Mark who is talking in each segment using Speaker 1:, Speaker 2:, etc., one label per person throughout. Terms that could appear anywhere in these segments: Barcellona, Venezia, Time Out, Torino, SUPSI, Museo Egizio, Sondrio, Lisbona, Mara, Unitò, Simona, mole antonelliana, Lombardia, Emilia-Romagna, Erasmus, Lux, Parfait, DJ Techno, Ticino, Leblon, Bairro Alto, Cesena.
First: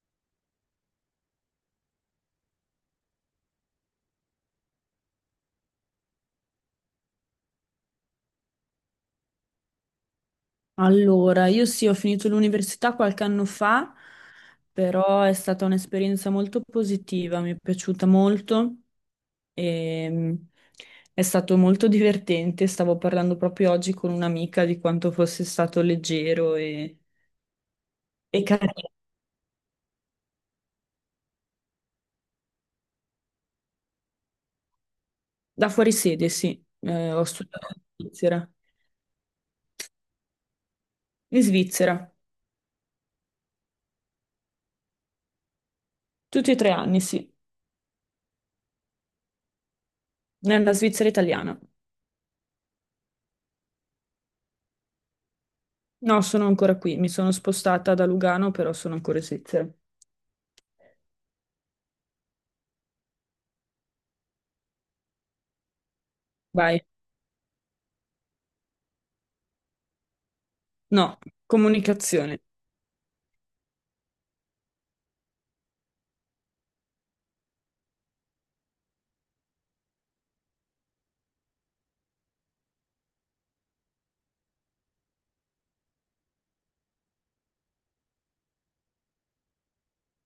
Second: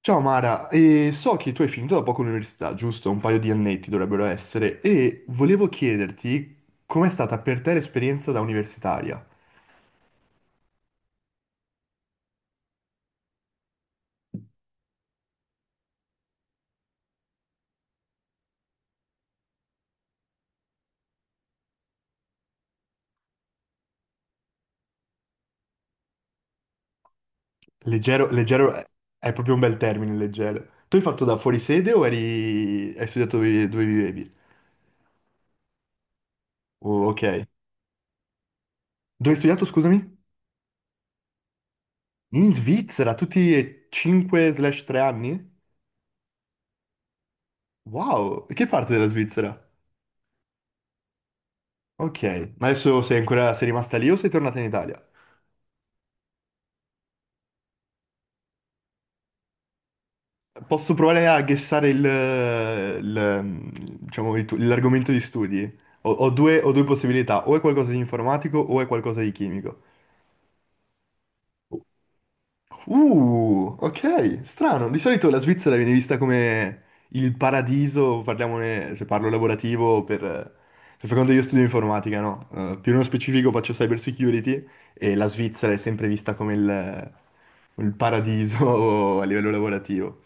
Speaker 1: Ciao Mara, e so che tu hai finito da poco l'università, giusto? Un paio di annetti dovrebbero essere, e volevo chiederti com'è stata per te l'esperienza da universitaria?
Speaker 2: Allora, io sì, ho finito l'università qualche anno fa, però è stata un'esperienza molto positiva, mi è piaciuta molto e è stato molto divertente. Stavo parlando proprio oggi con un'amica di quanto fosse stato leggero
Speaker 1: Leggero,
Speaker 2: e
Speaker 1: leggero è
Speaker 2: carino.
Speaker 1: è proprio un bel termine, leggero. Tu hai fatto da fuori sede o eri... hai studiato dove, dove vivevi?
Speaker 2: Da fuori sede, sì.
Speaker 1: Oh,
Speaker 2: Ho
Speaker 1: ok.
Speaker 2: studiato in Svizzera.
Speaker 1: Dove hai studiato, scusami?
Speaker 2: In Svizzera,
Speaker 1: In Svizzera, tutti e 5/3 anni?
Speaker 2: tutti e tre anni, sì,
Speaker 1: Wow, che parte della Svizzera?
Speaker 2: nella Svizzera italiana.
Speaker 1: Ok, ma adesso sei ancora... sei rimasta lì o sei tornata in Italia?
Speaker 2: No, sono ancora qui, mi sono spostata da Lugano, però sono ancora in Svizzera.
Speaker 1: Posso provare a guessare diciamo, l'argomento di studi? Ho, ho due, ho
Speaker 2: Vai.
Speaker 1: due possibilità, o è qualcosa di informatico o è qualcosa di chimico.
Speaker 2: No, comunicazione.
Speaker 1: Ok, strano. Di solito la Svizzera viene vista come il paradiso, parliamone, se parlo lavorativo, per far conto io studio informatica, no? Più nello specifico faccio cyber security e la Svizzera è sempre vista come il paradiso a livello lavorativo.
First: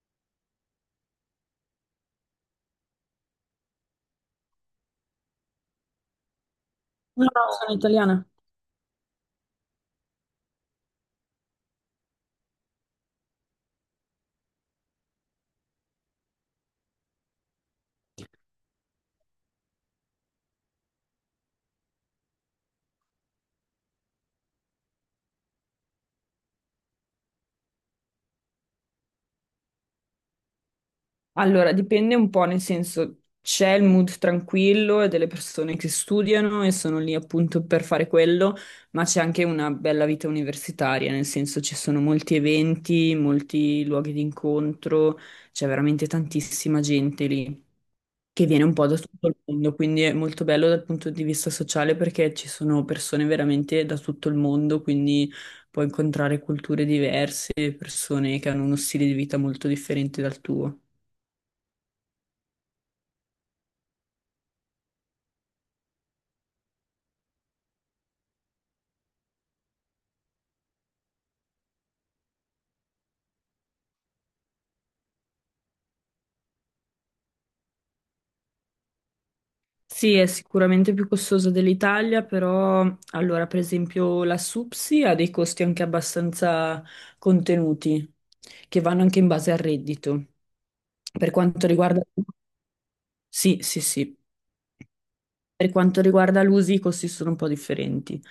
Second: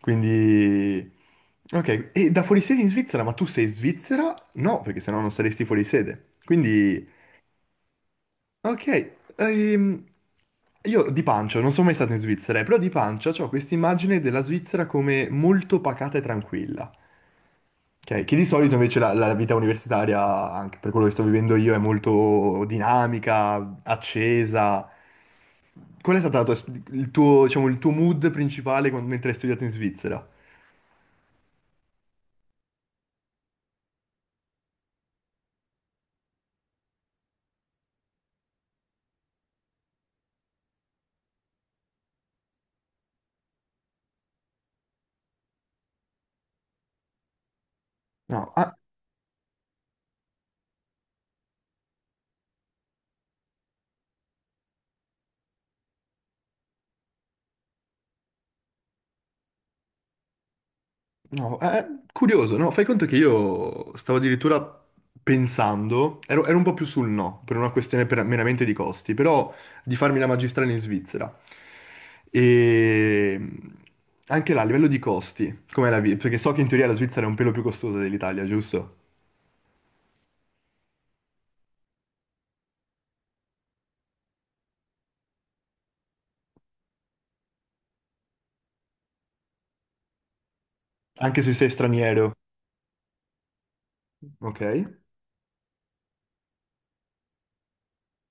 Speaker 1: Quindi... Ok, e da fuori sede in Svizzera, ma tu sei svizzera? No, perché sennò non saresti fuori sede. Quindi...
Speaker 2: No, no, sono italiana.
Speaker 1: Ok, io di pancia, non sono mai stato in Svizzera, però di pancia ho questa immagine della Svizzera come molto pacata e tranquilla, ok? Che di solito invece la vita universitaria, anche per quello che sto vivendo io, è molto dinamica, accesa. Qual è stato la tua il tuo, diciamo, il tuo mood principale mentre hai studiato in Svizzera?
Speaker 2: Allora, dipende un po', nel senso, c'è il mood tranquillo e delle persone che studiano e sono lì appunto per fare quello, ma c'è anche una bella vita universitaria, nel senso ci sono molti eventi, molti luoghi di incontro, c'è veramente tantissima gente lì, che
Speaker 1: No,
Speaker 2: viene un
Speaker 1: ah,
Speaker 2: po' da tutto il mondo, quindi è molto bello dal punto di vista sociale perché ci sono persone veramente da tutto il mondo, quindi puoi incontrare culture diverse, persone che hanno uno stile di vita molto differente dal tuo.
Speaker 1: no, è curioso, no? Fai conto che io stavo addirittura pensando, ero un po' più sul no, per una questione meramente di costi, però di farmi la magistrale in Svizzera. E anche là, a livello di costi, com'è la vita? Perché so che in teoria la Svizzera è un pelo più costosa dell'Italia, giusto?
Speaker 2: Sì, è sicuramente più costoso dell'Italia, però allora per esempio la SUPSI ha dei costi anche abbastanza contenuti, che vanno anche in base al reddito. Per
Speaker 1: Anche se
Speaker 2: quanto
Speaker 1: sei
Speaker 2: riguarda...
Speaker 1: straniero,
Speaker 2: Sì, sì, sì.
Speaker 1: ok?
Speaker 2: Per quanto riguarda l'uso, i costi sono un po' differenti.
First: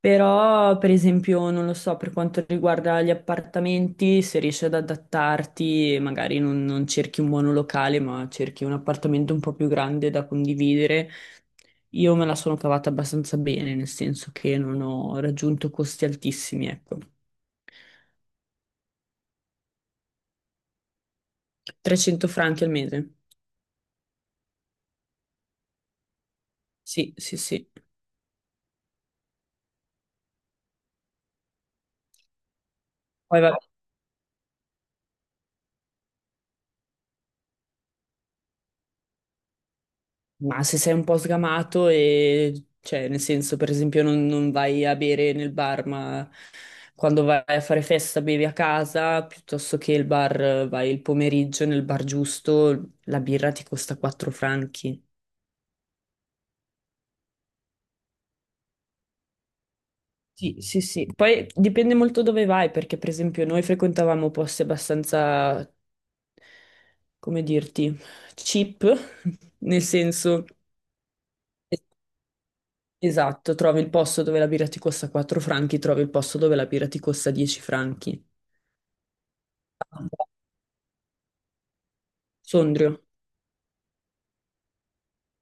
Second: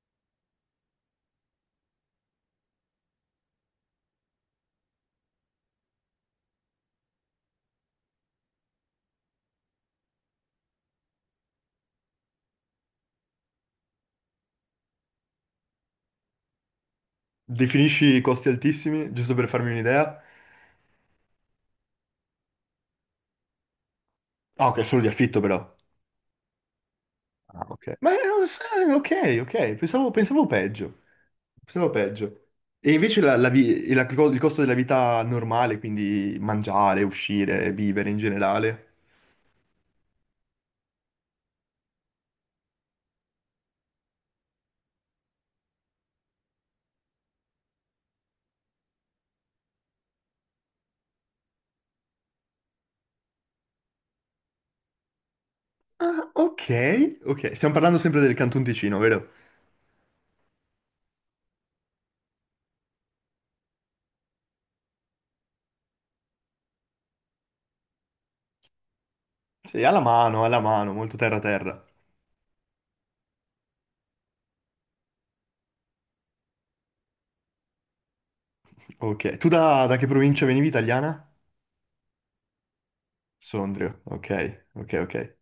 Speaker 2: Però, per esempio, non lo so, per quanto riguarda gli appartamenti, se riesci ad adattarti, magari non cerchi un monolocale, ma cerchi un appartamento un po' più grande da condividere. Io me la sono cavata abbastanza bene, nel senso che non ho raggiunto costi altissimi, ecco.
Speaker 1: Definisci i costi altissimi, giusto per farmi un'idea?
Speaker 2: 300 franchi al mese.
Speaker 1: Ah, ok, solo di affitto però.
Speaker 2: Sì, sì,
Speaker 1: Ah,
Speaker 2: sì.
Speaker 1: ok. Ma no, sai, ok, ok, pensavo peggio. Pensavo peggio. E invece la-
Speaker 2: Poi
Speaker 1: la
Speaker 2: vabbè,
Speaker 1: vi- e la- il costo della vita normale, quindi mangiare, uscire, vivere in generale.
Speaker 2: ma se sei un po' sgamato e, cioè, nel senso, per esempio, non vai a bere nel bar, ma quando vai a fare festa bevi a casa, piuttosto che il bar, vai il pomeriggio nel bar giusto, la birra ti costa 4 franchi.
Speaker 1: Ah, ok, ok. Stiamo parlando sempre del Canton Ticino, vero?
Speaker 2: Sì, sì, sì. Poi dipende molto dove vai, perché per esempio noi frequentavamo posti abbastanza, come dirti, cheap, nel
Speaker 1: Sì,
Speaker 2: senso...
Speaker 1: alla mano, molto terra terra.
Speaker 2: Esatto, trovi il posto dove la birra ti costa 4 franchi, trovi il posto dove la birra ti costa 10 franchi.
Speaker 1: Ok. Tu da che provincia venivi, italiana?
Speaker 2: Sondrio,
Speaker 1: Sondrio, ok, ok, ok.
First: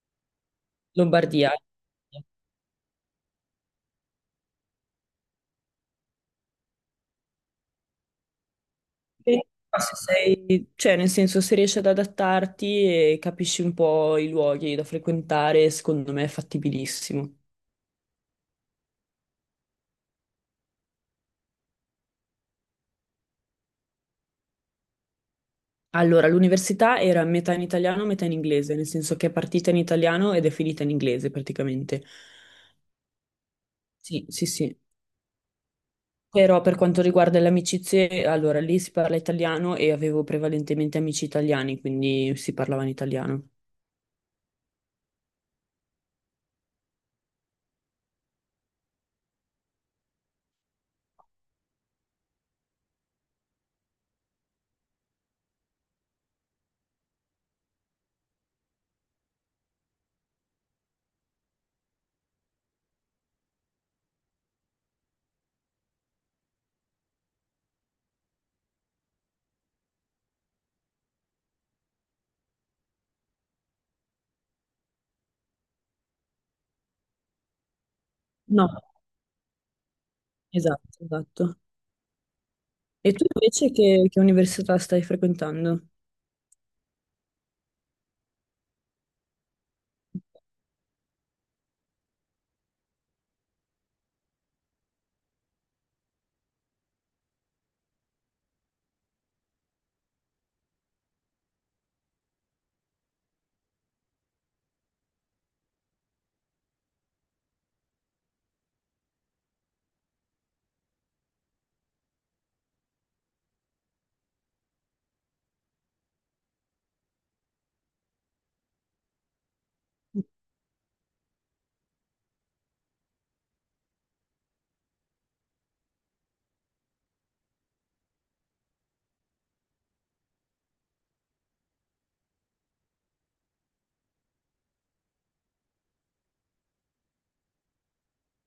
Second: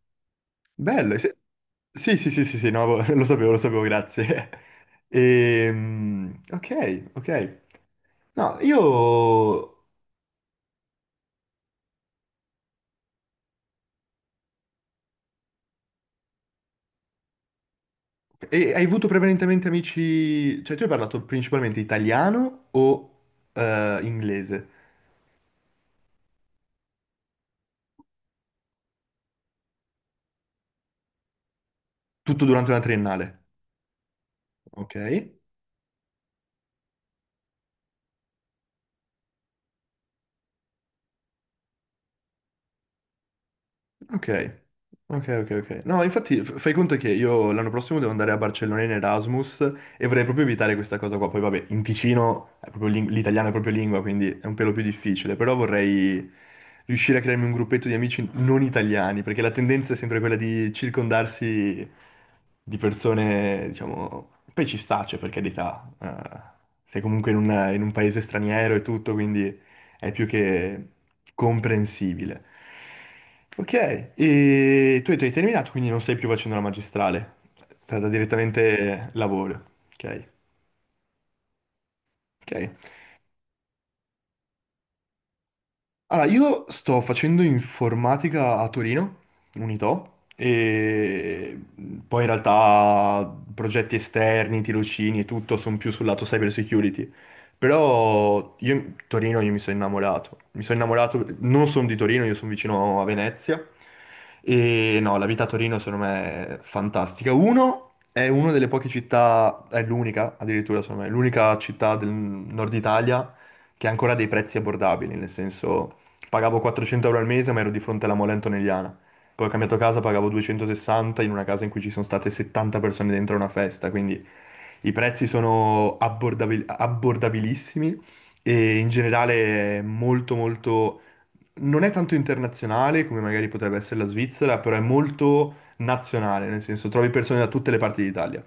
Speaker 1: Bello,
Speaker 2: Lombardia.
Speaker 1: sì, sì, sì, sì, sì, no, lo sapevo, grazie. Ok, ok. No,
Speaker 2: E
Speaker 1: io...
Speaker 2: se sei, cioè, nel senso, se riesci ad adattarti e capisci un po' i luoghi da frequentare, secondo me è fattibilissimo.
Speaker 1: e hai avuto prevalentemente amici... Cioè, tu hai parlato principalmente italiano o inglese?
Speaker 2: Allora, l'università era metà in italiano, metà in inglese, nel senso che è partita in italiano ed è finita in inglese praticamente.
Speaker 1: Tutto durante la triennale,
Speaker 2: Sì, sì, sì.
Speaker 1: ok?
Speaker 2: Però per quanto riguarda le amicizie, allora lì si parla italiano e avevo prevalentemente amici italiani, quindi si parlava in italiano.
Speaker 1: Ok, ok, ok, ok. No, infatti fai conto che io l'anno prossimo devo andare a Barcellona in Erasmus e vorrei proprio evitare questa cosa qua. Poi vabbè, in Ticino è proprio l'italiano è proprio lingua, quindi è un pelo più difficile, però vorrei riuscire a crearmi un gruppetto di amici non italiani, perché la tendenza è sempre quella di circondarsi di persone, diciamo... Poi ci sta, cioè, per carità, sei comunque in un paese straniero e tutto, quindi è più che comprensibile. Ok, e tu hai terminato, quindi non stai più facendo la magistrale, è stata
Speaker 2: No,
Speaker 1: direttamente lavoro. Ok,
Speaker 2: esatto, esatto.
Speaker 1: ok.
Speaker 2: E tu invece che università stai frequentando?
Speaker 1: Allora, io sto facendo informatica a Torino, Unitò, e poi in realtà progetti esterni, tirocini e tutto sono più sul lato cyber security. Però io, Torino, io mi sono innamorato. Mi sono innamorato, non sono di Torino, io sono vicino a Venezia. E no, la vita a Torino secondo me è fantastica. Uno, è una delle poche città, è l'unica addirittura, secondo me, è l'unica città del nord Italia che ha ancora dei prezzi abbordabili, nel senso... Pagavo 400 euro al mese, ma ero di fronte alla mole antonelliana. Poi ho cambiato casa, pagavo 260 in una casa in cui ci sono state 70 persone dentro a una festa, quindi i prezzi sono abbordabilissimi e in generale è molto molto... Non è tanto internazionale come magari potrebbe essere la Svizzera, però è molto nazionale, nel senso trovi persone da tutte le parti d'Italia.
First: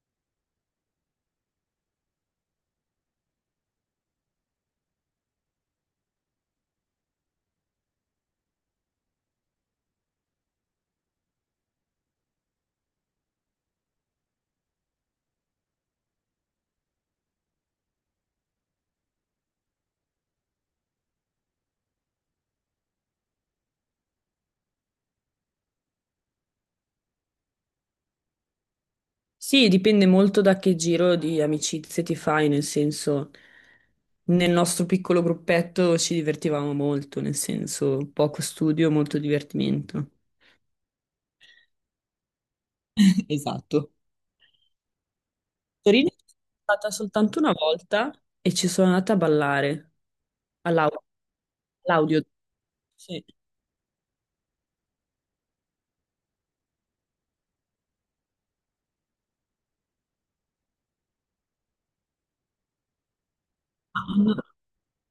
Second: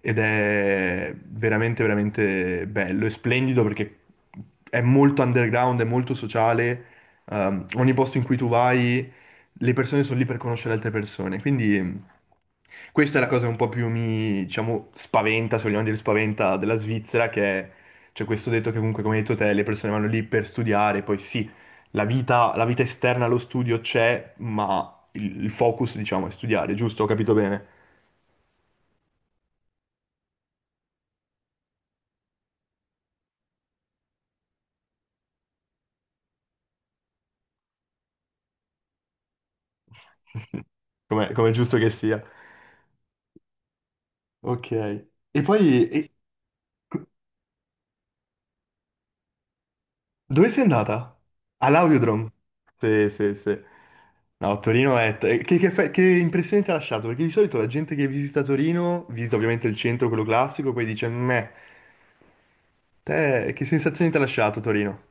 Speaker 1: Ed è veramente, veramente bello e splendido perché è molto underground, è molto sociale ogni posto in cui tu vai, le persone sono lì per conoscere altre persone. Quindi questa è la cosa che un po' più mi, diciamo, spaventa, se vogliamo dire spaventa, della Svizzera, che è, c'è questo detto che comunque, come hai detto te, le persone vanno lì per studiare, poi sì, la vita esterna allo studio c'è, ma il focus, diciamo, è studiare, giusto? Ho capito bene?
Speaker 2: Sì, dipende molto da che giro di amicizie ti fai, nel senso, nel nostro piccolo gruppetto ci divertivamo molto, nel senso, poco studio, molto divertimento.
Speaker 1: Come è giusto che sia.
Speaker 2: Esatto.
Speaker 1: Ok. E poi...
Speaker 2: Torino? Sono stata soltanto una volta e ci sono andata a ballare
Speaker 1: Dove sei
Speaker 2: all'aula.
Speaker 1: andata?
Speaker 2: L'audio,
Speaker 1: All'Audiodrome. Sì,
Speaker 2: sì.
Speaker 1: sì, sì. No, Torino è... Che impressione ti ha lasciato? Perché di solito la gente che visita Torino, visita ovviamente il centro, quello classico, poi dice, meh, te che sensazioni ti ha
Speaker 2: Ah,
Speaker 1: lasciato Torino?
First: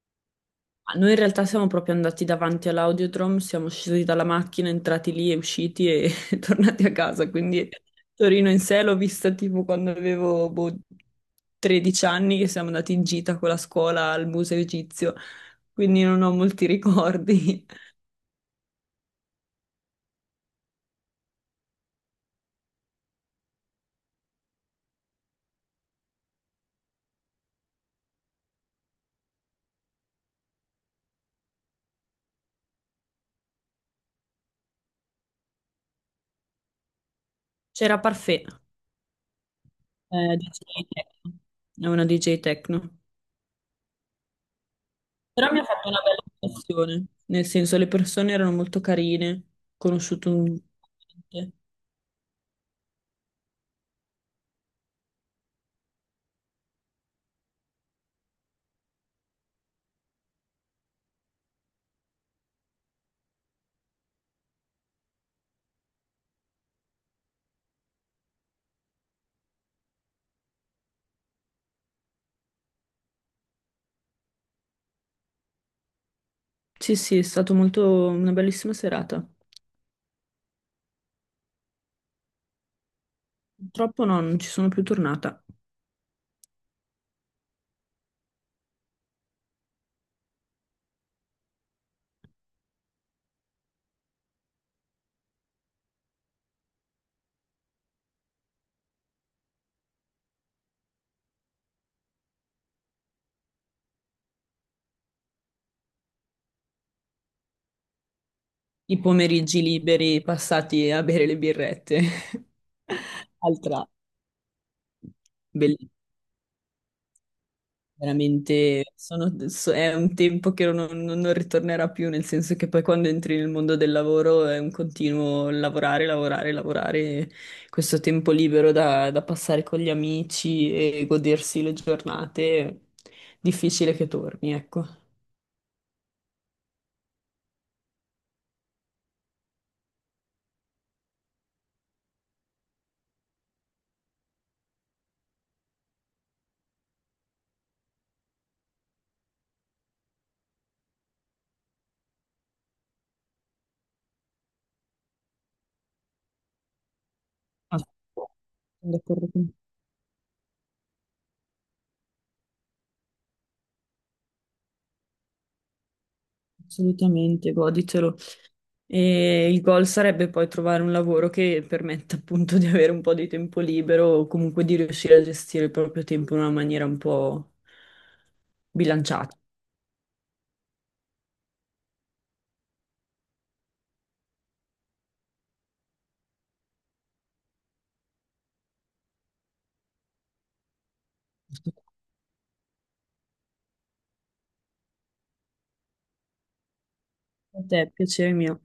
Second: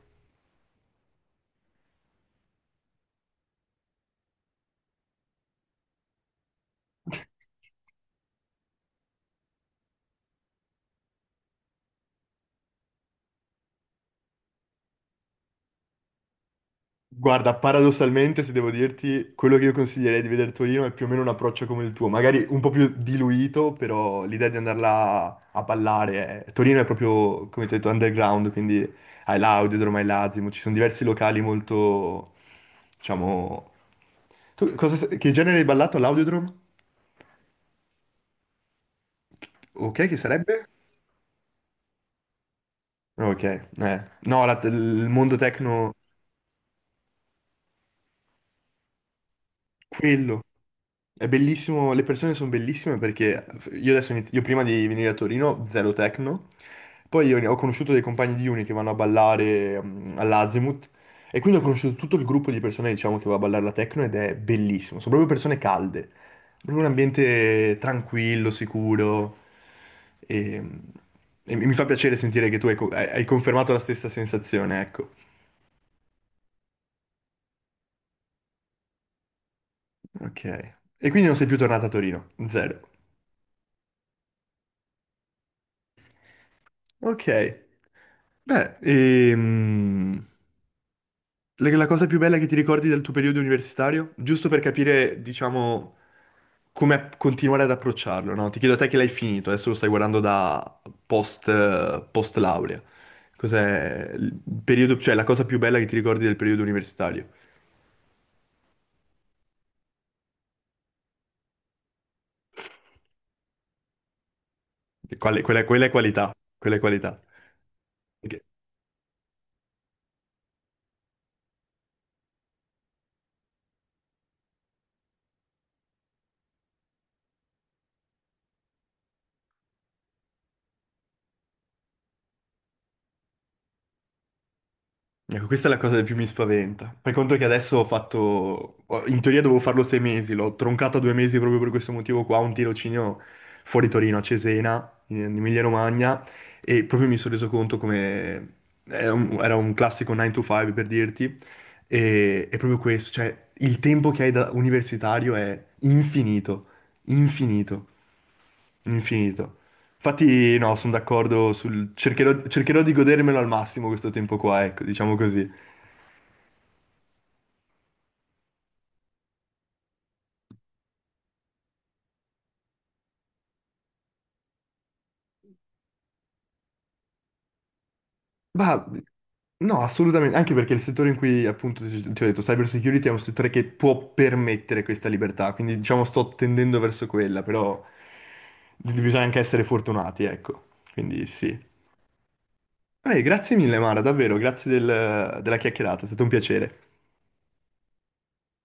Speaker 2: noi in realtà siamo proprio andati davanti all'audiodrome, siamo scesi dalla macchina, entrati lì e usciti e tornati a casa. Quindi Torino in sé l'ho vista tipo quando avevo boh, 13 anni, che siamo andati in gita con la scuola al Museo Egizio, quindi non ho molti
Speaker 1: Guarda,
Speaker 2: ricordi.
Speaker 1: paradossalmente, se devo dirti, quello che io consiglierei di vedere Torino è più o meno un approccio come il tuo, magari un po' più diluito, però l'idea di andarla a ballare è... Torino è proprio, come ti ho detto, underground, quindi hai l'Audiodromo, hai l'Azimo, ci sono diversi locali molto, diciamo... Che genere hai ballato all'Audiodrome?
Speaker 2: C'era Parfait,
Speaker 1: Ok, che sarebbe?
Speaker 2: DJ Techno. È una DJ Techno.
Speaker 1: Ok, eh. No, il mondo
Speaker 2: Però mi ha fatto
Speaker 1: tecno
Speaker 2: una bella impressione, nel senso le persone erano molto carine, ho conosciuto
Speaker 1: Quello.
Speaker 2: un...
Speaker 1: È bellissimo, le persone sono bellissime perché io adesso io prima di venire a Torino, zero techno, poi io ho conosciuto dei compagni di uni che vanno a ballare all'Azimut e quindi ho conosciuto tutto il gruppo di persone diciamo che va a ballare la techno ed è bellissimo, sono proprio persone calde, proprio un ambiente tranquillo, sicuro e, e mi fa piacere sentire che tu hai, co- hai hai confermato la stessa sensazione, ecco.
Speaker 2: Sì, sì, è stata molto una bellissima serata.
Speaker 1: Ok. E quindi non sei più tornato a Torino, zero.
Speaker 2: Purtroppo no, non ci sono più tornata.
Speaker 1: Ok. Beh, la cosa più bella che ti ricordi del tuo periodo universitario? Giusto per capire, diciamo, come continuare ad approcciarlo, no? Ti chiedo a te che l'hai finito, adesso lo stai guardando da post, post laurea. Cos'è il periodo, cioè la cosa più bella che ti ricordi del periodo universitario?
Speaker 2: I pomeriggi liberi passati a bere le birrette. Altra,
Speaker 1: E quella, quella è
Speaker 2: bellissima,
Speaker 1: qualità, quella è qualità. Ok.
Speaker 2: veramente. Sono- so- è un tempo che non ritornerà più, nel senso che poi quando entri nel mondo del lavoro è un continuo lavorare, lavorare, lavorare. Questo tempo libero da passare con gli amici e godersi le giornate, difficile che torni, ecco.
Speaker 1: Ecco, questa è la cosa che più mi spaventa. Per conto che adesso ho fatto, in teoria dovevo farlo 6 mesi, l'ho troncato a 2 mesi proprio per questo motivo qua, un tirocinio fuori Torino, a Cesena, in Emilia-Romagna, e proprio mi sono reso conto come è era un, classico 9 to 5 per dirti, e è proprio questo, cioè il tempo che hai da universitario è infinito,
Speaker 2: Ah,
Speaker 1: infinito,
Speaker 2: sono d'accordo con te,
Speaker 1: infinito. Infatti no, sono d'accordo sul... cercherò di godermelo al massimo questo tempo qua, ecco, diciamo così.
Speaker 2: assolutamente, goditelo. E il goal sarebbe poi trovare un lavoro che permetta appunto di avere un po' di tempo libero o comunque di riuscire a gestire il proprio tempo in una maniera un po'
Speaker 1: Ma
Speaker 2: bilanciata.
Speaker 1: no, assolutamente, anche perché il settore in cui appunto ti ho detto, cyber security è un settore che può permettere questa libertà, quindi diciamo sto tendendo verso quella, però bisogna anche essere fortunati, ecco, quindi sì. Vabbè, grazie mille Mara, davvero, grazie della chiacchierata, è stato un piacere.
Speaker 2: È piacere mio.